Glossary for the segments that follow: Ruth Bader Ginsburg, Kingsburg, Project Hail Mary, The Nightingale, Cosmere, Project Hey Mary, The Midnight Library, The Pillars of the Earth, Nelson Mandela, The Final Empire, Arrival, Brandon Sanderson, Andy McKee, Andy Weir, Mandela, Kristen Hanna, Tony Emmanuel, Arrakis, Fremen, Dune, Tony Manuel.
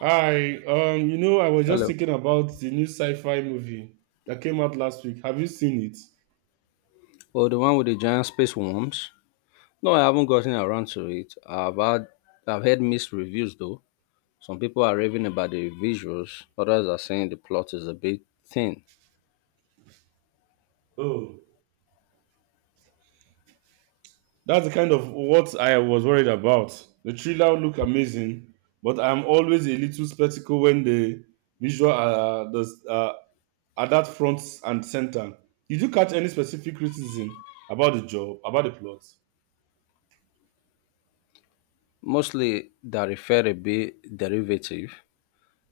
Hi, I was just Hello. thinking about the new sci-fi movie that came out last week. Have you seen it? Well, the one with the giant space worms. No, I haven't gotten around to it. I've heard mixed reviews though. Some people are raving about the visuals, others are saying the plot is a bit thin. Oh, That's the kind of what I was worried about. The trailer looked amazing, but I'm always a little skeptical when the visual are, are that front and center. Did you catch any specific criticism about the plot? Mostly that refer a bit derivative,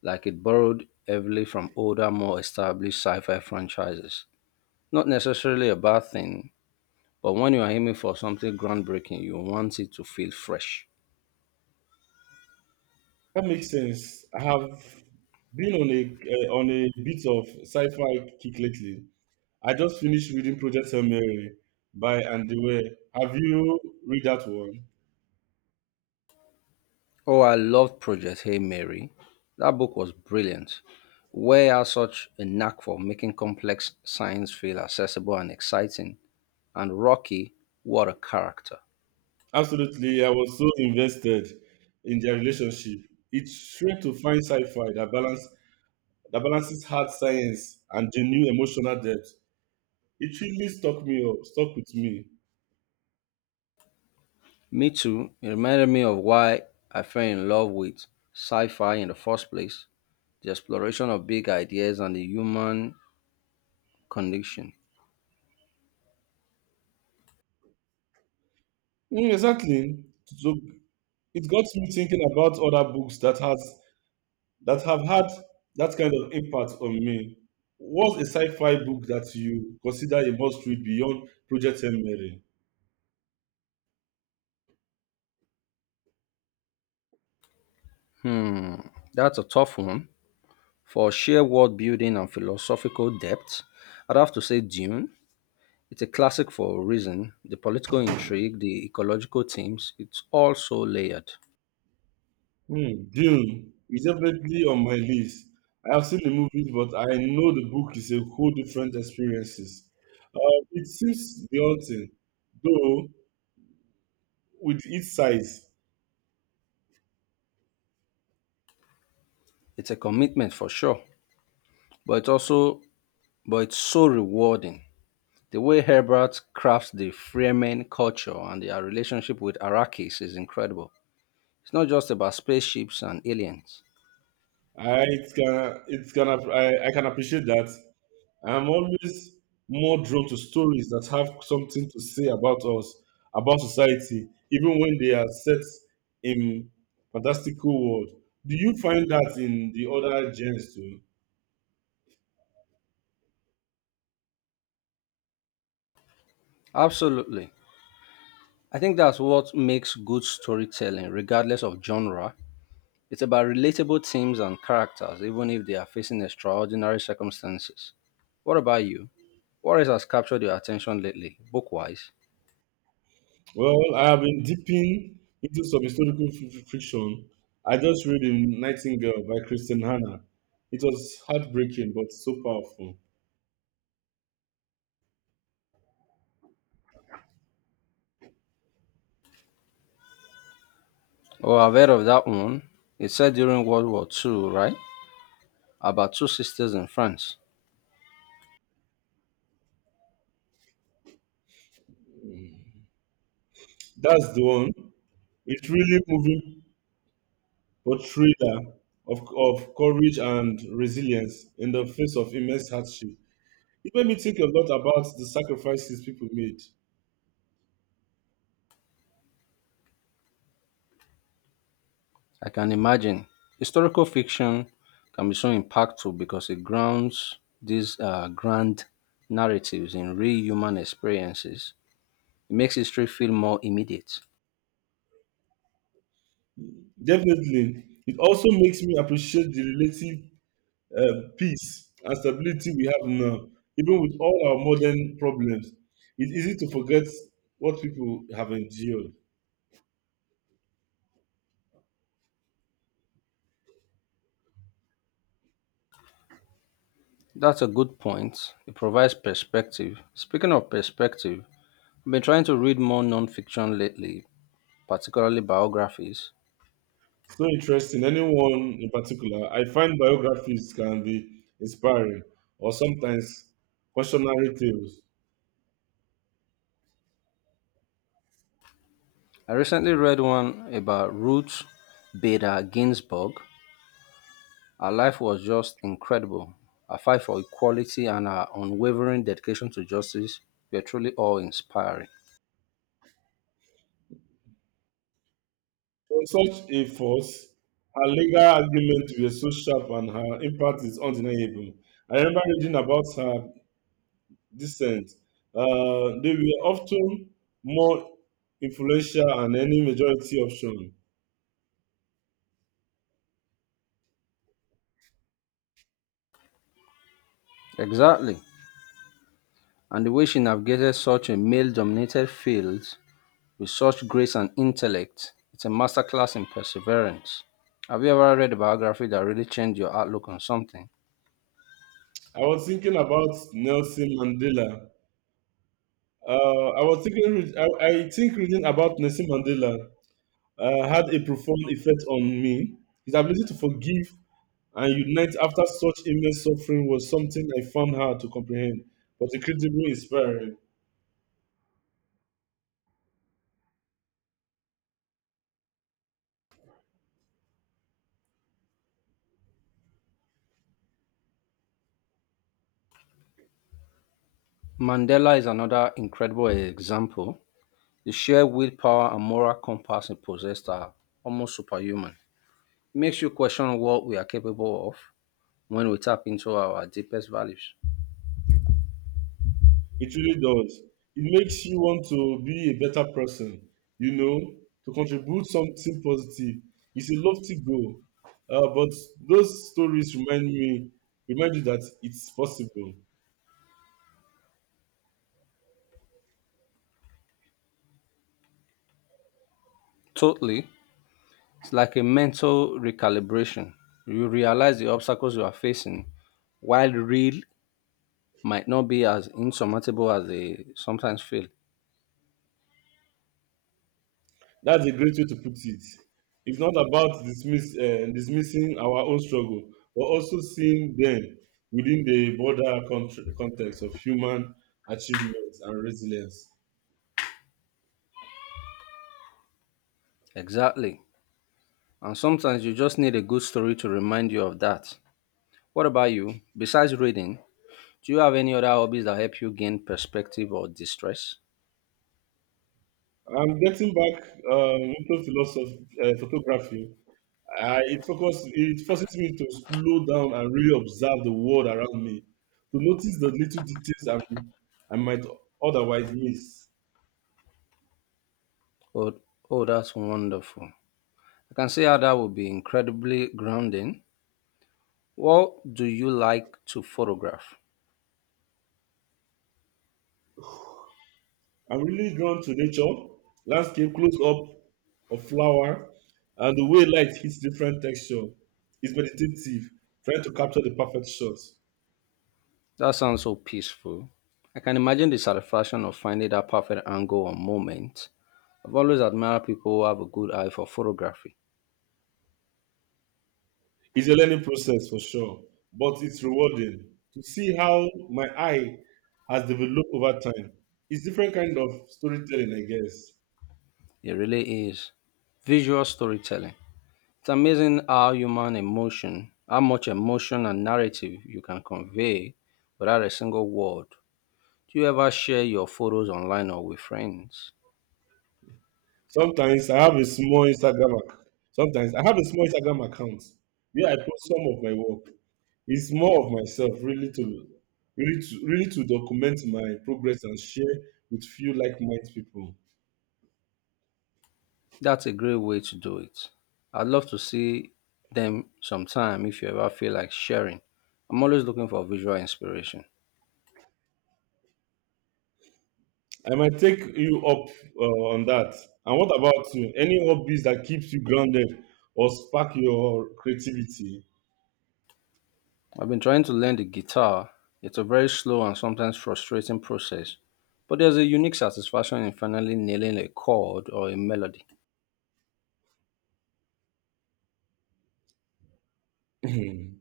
like it borrowed heavily from older, more established sci-fi franchises. Not necessarily a bad thing, but when you are aiming for something groundbreaking, you want it to feel fresh. That makes sense. I have been on a on a bit of sci-fi kick lately. I just finished reading Project Hail Mary by Andy Weir. Have you read that one? Oh, I loved Project Hey Mary. That book was brilliant. Where has such a knack for making complex science feel accessible and exciting? And Rocky, what a character. Absolutely. I was so invested in their relationship. It's rare to find sci-fi that balance that balances hard science and genuine emotional depth. It really stuck with me. Me too, it reminded me of why I fell in love with sci fi in the first place, the exploration of big ideas and the human condition. Mm, exactly. So it got me thinking about other books that have had that kind of impact on me. What's a sci-fi book that you consider a must-read beyond Project M. Mary? Hmm, that's a tough one. For sheer world building and philosophical depth, I'd have to say Dune. It's a classic for a reason. The political intrigue, the ecological themes, it's all so layered. Hmm, Dune is definitely on my list. I have seen the movies, but I know the book is a whole different experiences. Uh, it seems daunting, though with its size. It's a commitment for sure, but it's also but it's so rewarding. The way Herbert crafts the Fremen culture and their relationship with Arrakis is incredible. It's not just about spaceships and aliens. I it's gonna I can appreciate that. I'm always more drawn to stories that have something to say about us, about society, even when they are set in fantastical world. Do you find that in the other genres too? Absolutely. I think that's what makes good storytelling, regardless of genre. It's about relatable themes and characters, even if they are facing extraordinary circumstances. What about you? What race has captured your attention lately, book-wise? Well, I have been dipping into some historical fiction. I just read in Nightingale by Kristen Hanna. It was heartbreaking but so powerful. Oh, I've heard of that one. It's set during World War II, right? About two sisters in France. That's the one. It's really moving portrayal of courage and resilience in the face of immense hardship. It made me think a lot about the sacrifices people made. I can imagine. Historical fiction can be so impactful because it grounds these grand narratives in real human experiences. It makes history feel more immediate. Definitely, it also makes me appreciate the relative peace and stability we have now, even with all our modern problems. It's easy to forget what people have endured. That's a good point. It provides perspective. Speaking of perspective, I've been trying to read more non-fiction lately, particularly biographies. So interesting. Anyone in particular, I find biographies can be inspiring or sometimes cautionary tales. I recently read one about Ruth Bader Ginsburg. Her life was just incredible. Her fight for equality and her unwavering dedication to justice were truly awe inspiring. For such a force, her legal arguments were so sharp and her impact is undeniable. I remember reading about her dissent. They were often more influential than any majority option. Exactly. And the way she navigated such a male dominated field with such grace and intellect, it's a masterclass in perseverance. Have you ever read a biography that really changed your outlook on something? I was thinking about Nelson Mandela. I think reading about Nelson Mandela had a profound effect on me. His ability to forgive and unite after such immense suffering was something I found hard to comprehend, but incredibly inspiring. Mandela is another incredible example. The sheer willpower and moral compass he possessed are almost superhuman. It makes you question what we are capable of when we tap into our deepest values. It really does. It makes you want to be a better person, you know, to contribute something positive. It's a lofty goal, but those stories remind you that it's possible. Totally. It's like a mental recalibration. You realize the obstacles you are facing, while real, might not be as insurmountable as they sometimes feel. That's a great way to put it. It's not about dismissing our own struggle, but also seeing them within the broader context of human achievement and resilience. Exactly. And sometimes you just need a good story to remind you of that. What about you? Besides reading, do you have any other hobbies that help you gain perspective or distress? I'm getting back into photography. It forces me to slow down and really observe the world around me, to notice the little details I might otherwise miss. Oh, oh, that's wonderful. I can see how that would be incredibly grounding. What do you like to photograph? I'm really drawn to nature, landscape, close up of flower, and the way light hits different texture. It's meditative, trying to capture the perfect shot. That sounds so peaceful. I can imagine the satisfaction of finding that perfect angle or moment. I've always admired people who have a good eye for photography. It's a learning process for sure, but it's rewarding to see how my eye has developed over time. It's different kind of storytelling, I guess. It really is. Visual storytelling. It's amazing how much emotion and narrative you can convey without a single word. Do you ever share your photos online or with friends? Sometimes I have a small Instagram. Ac- Sometimes I have a small Instagram account where I post some of my work. It's more of myself really to document my progress and share with few like-minded people. That's a great way to do it. I'd love to see them sometime if you ever feel like sharing. I'm always looking for visual inspiration. I might take you up on that. And what about you, any hobbies that keeps you grounded or spark your creativity? I've been trying to learn the guitar. It's a very slow and sometimes frustrating process, but there's a unique satisfaction in finally nailing a chord or a melody. i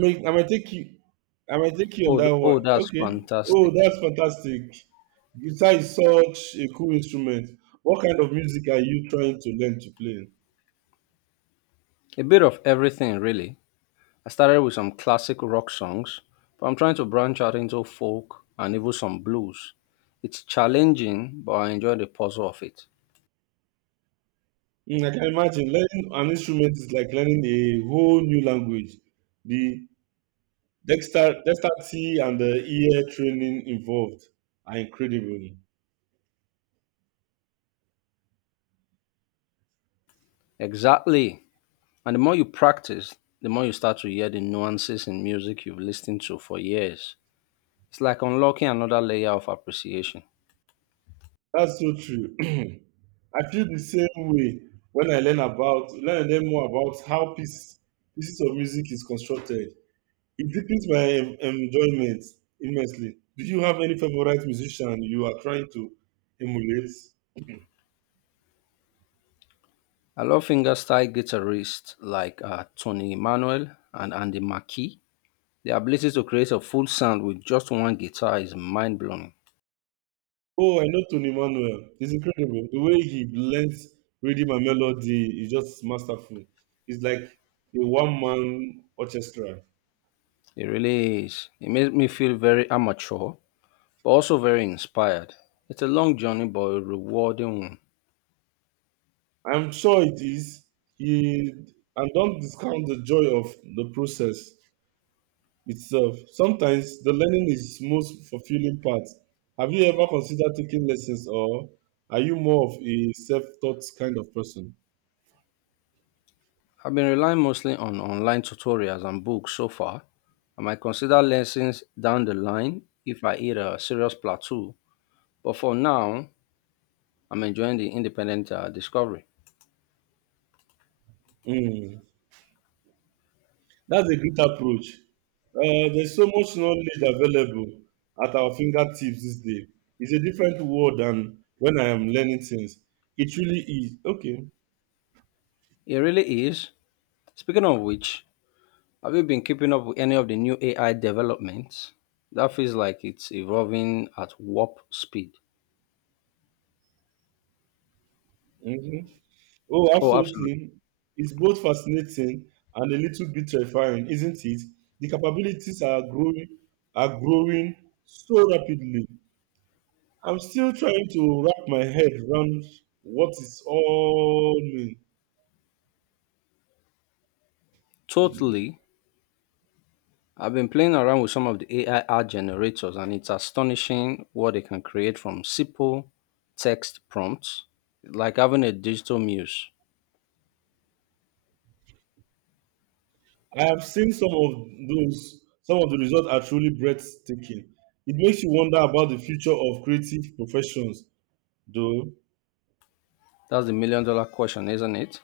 may i might take you I might take you on Oh, that one. oh, that's Okay. Oh, fantastic. that's fantastic. Guitar is such a cool instrument. What kind of music are you trying to learn to play? A bit of everything, really. I started with some classic rock songs, but I'm trying to branch out into folk and even some blues. It's challenging, but I enjoy the puzzle of it. Mm, I can imagine learning an instrument is like learning a whole new language. The dexterity and the ear training involved are incredible. Exactly. And the more you practice, the more you start to hear the nuances in music you've listened to for years. It's like unlocking another layer of appreciation. That's so true. I feel the same way when I learn and more about how pieces of music is constructed. It deepens my enjoyment immensely. Do you have any favorite musician you are trying to emulate? I love fingerstyle guitarists like Tony Emmanuel and Andy McKee. The ability to create a full sound with just one guitar is mind blowing. Oh, I know Tony Manuel. It's incredible. The way he blends rhythm and melody is just masterful. It's like a one-man orchestra. It really is. It makes me feel very amateur, but also very inspired. It's a long journey, but a rewarding one. I'm sure it is. He And don't discount the joy of the process itself. Sometimes the learning is most fulfilling part. Have you ever considered taking lessons, or are you more of a self-taught kind of person? I've been relying mostly on online tutorials and books so far. I might consider lessons down the line if I hit a serious plateau, but for now, I'm enjoying the independent discovery. Mm, that's a great approach. There's so much knowledge available at our fingertips this day. It's a different world than when I am learning things. It really is. Okay. It really is. Speaking of which, have you been keeping up with any of the new AI developments? That feels like it's evolving at warp speed. Mhm. Oh, Oh, absolutely. absolutely. It's both fascinating and a little bit terrifying, isn't it? The capabilities are growing so rapidly. I'm still trying to wrap my head around what it's all mean. Totally. I've been playing around with some of the AI art generators, and it's astonishing what they can create from simple text prompts, like having a digital muse. I have seen some of those. Some of the results are truly breathtaking. It makes you wonder about the future of creative professions, though. That's the million dollar question, isn't it?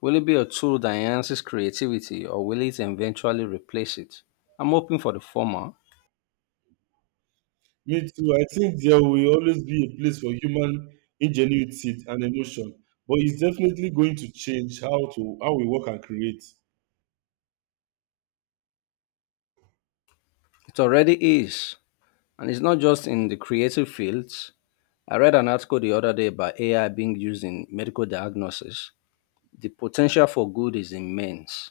Will it be a tool that enhances creativity, or will it eventually replace it? I'm hoping for the former. Me too. I think there will always be a place for human ingenuity and emotion, but it's definitely going to change how we work and create. It already is, and it's not just in the creative fields. I read an article the other day about AI being used in medical diagnosis. The potential for good is immense.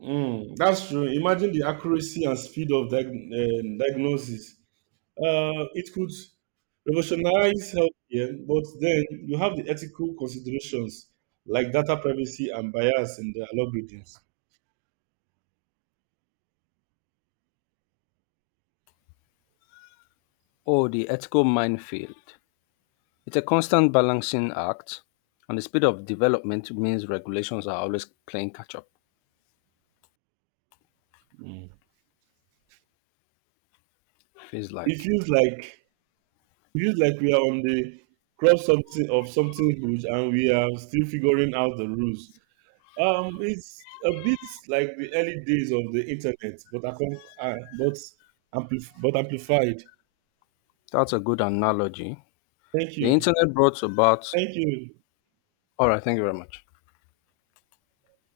Mm, that's true. Imagine the accuracy and speed of diagnosis. It could revolutionize healthcare, but then you have the ethical considerations like data privacy and bias in the algorithms. Oh, the ethical minefield. It's a constant balancing act, and the speed of development means regulations are always playing catch up, Mm. feels It like. feels like it feels like we are on the cross something of something huge, and we are still figuring out the rules. It's a bit like the early days of the internet, but amplified. That's a good analogy. Thank The you. internet brought about. Thank you. All right, thank you very much.